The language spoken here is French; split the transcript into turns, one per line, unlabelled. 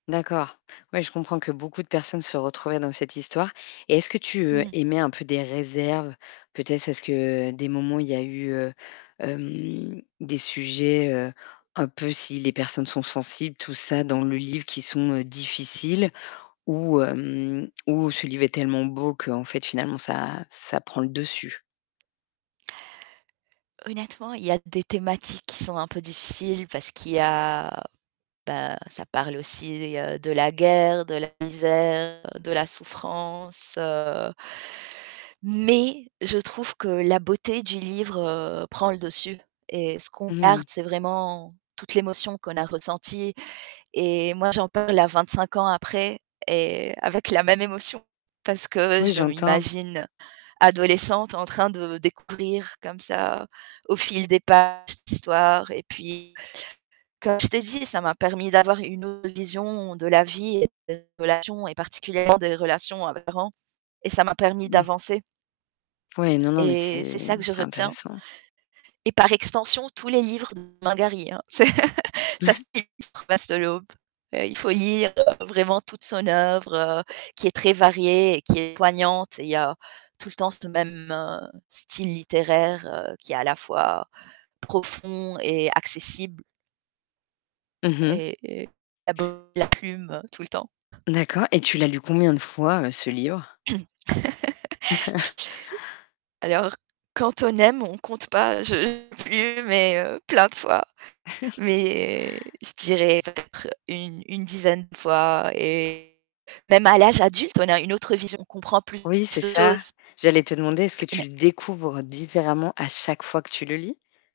D'accord. Oui, je comprends que beaucoup de personnes se retrouvaient dans cette histoire et est-ce que tu
Mmh.
émets un peu des réserves? Peut-être est-ce que des moments il y a eu, heu, hem, des sujets, heu, un peu si les personnes sont sensibles, tout ça, dans le livre, qui sont, heu, difficiles ou, hem, ou ce livre est tellement beau qu'en fait, finalement, ça ça prend le dessus?
Honnêtement, il y a des thématiques qui sont un peu difficiles parce qu'il y a bah, ça parle aussi, heu, de la guerre, de la misère, de la souffrance, heu mais je trouve que la beauté du livre, heu, prend le dessus et ce qu'on
Mmh
garde,
mh.
c'est vraiment toute l'émotion qu'on a ressentie et moi, j'en parle à 25 ans après et avec la même émotion parce que
Oui,
je
j'entends.
m'imagine adolescente en train de découvrir, comme ça, au fil des pages, l'histoire et puis, comme je t'ai dit, ça m'a permis d'avoir une autre vision de la vie et des relations et particulièrement des relations à mes parents et ça m'a permis
Mmh.
d'avancer.
Oui, non, non, mais
Et c'est
c'est
ça que je
c'est
retiens
intéressant.
et par extension, tous les livres de Romain Gary, hein, c'est ça [unintelligible] Promesse de l'Aube. Bah, il faut lire, heu, vraiment toute son œuvre, heu, qui est très variée et qui est poignante et il y a tout le temps ce même, heu, style littéraire, heu, qui est à la fois profond et accessible
Mmh mh.
et et la [unintelligible] la plume tout le temps.
D'accord. Et tu l'as lu combien de fois, heu, ce livre?
Alors quand on aime, on compte pas, je [unintelligible] mais, heu, plein de fois, mais je dirais peut-être une une dizaine fois et même à l'âge adulte, on a une autre vision, on comprend plus
Oui, c'est
de
ça.
choses.
J'allais te demander, est-ce que
Je et
tu
mais
le découvres différemment à chaque fois que tu le lis?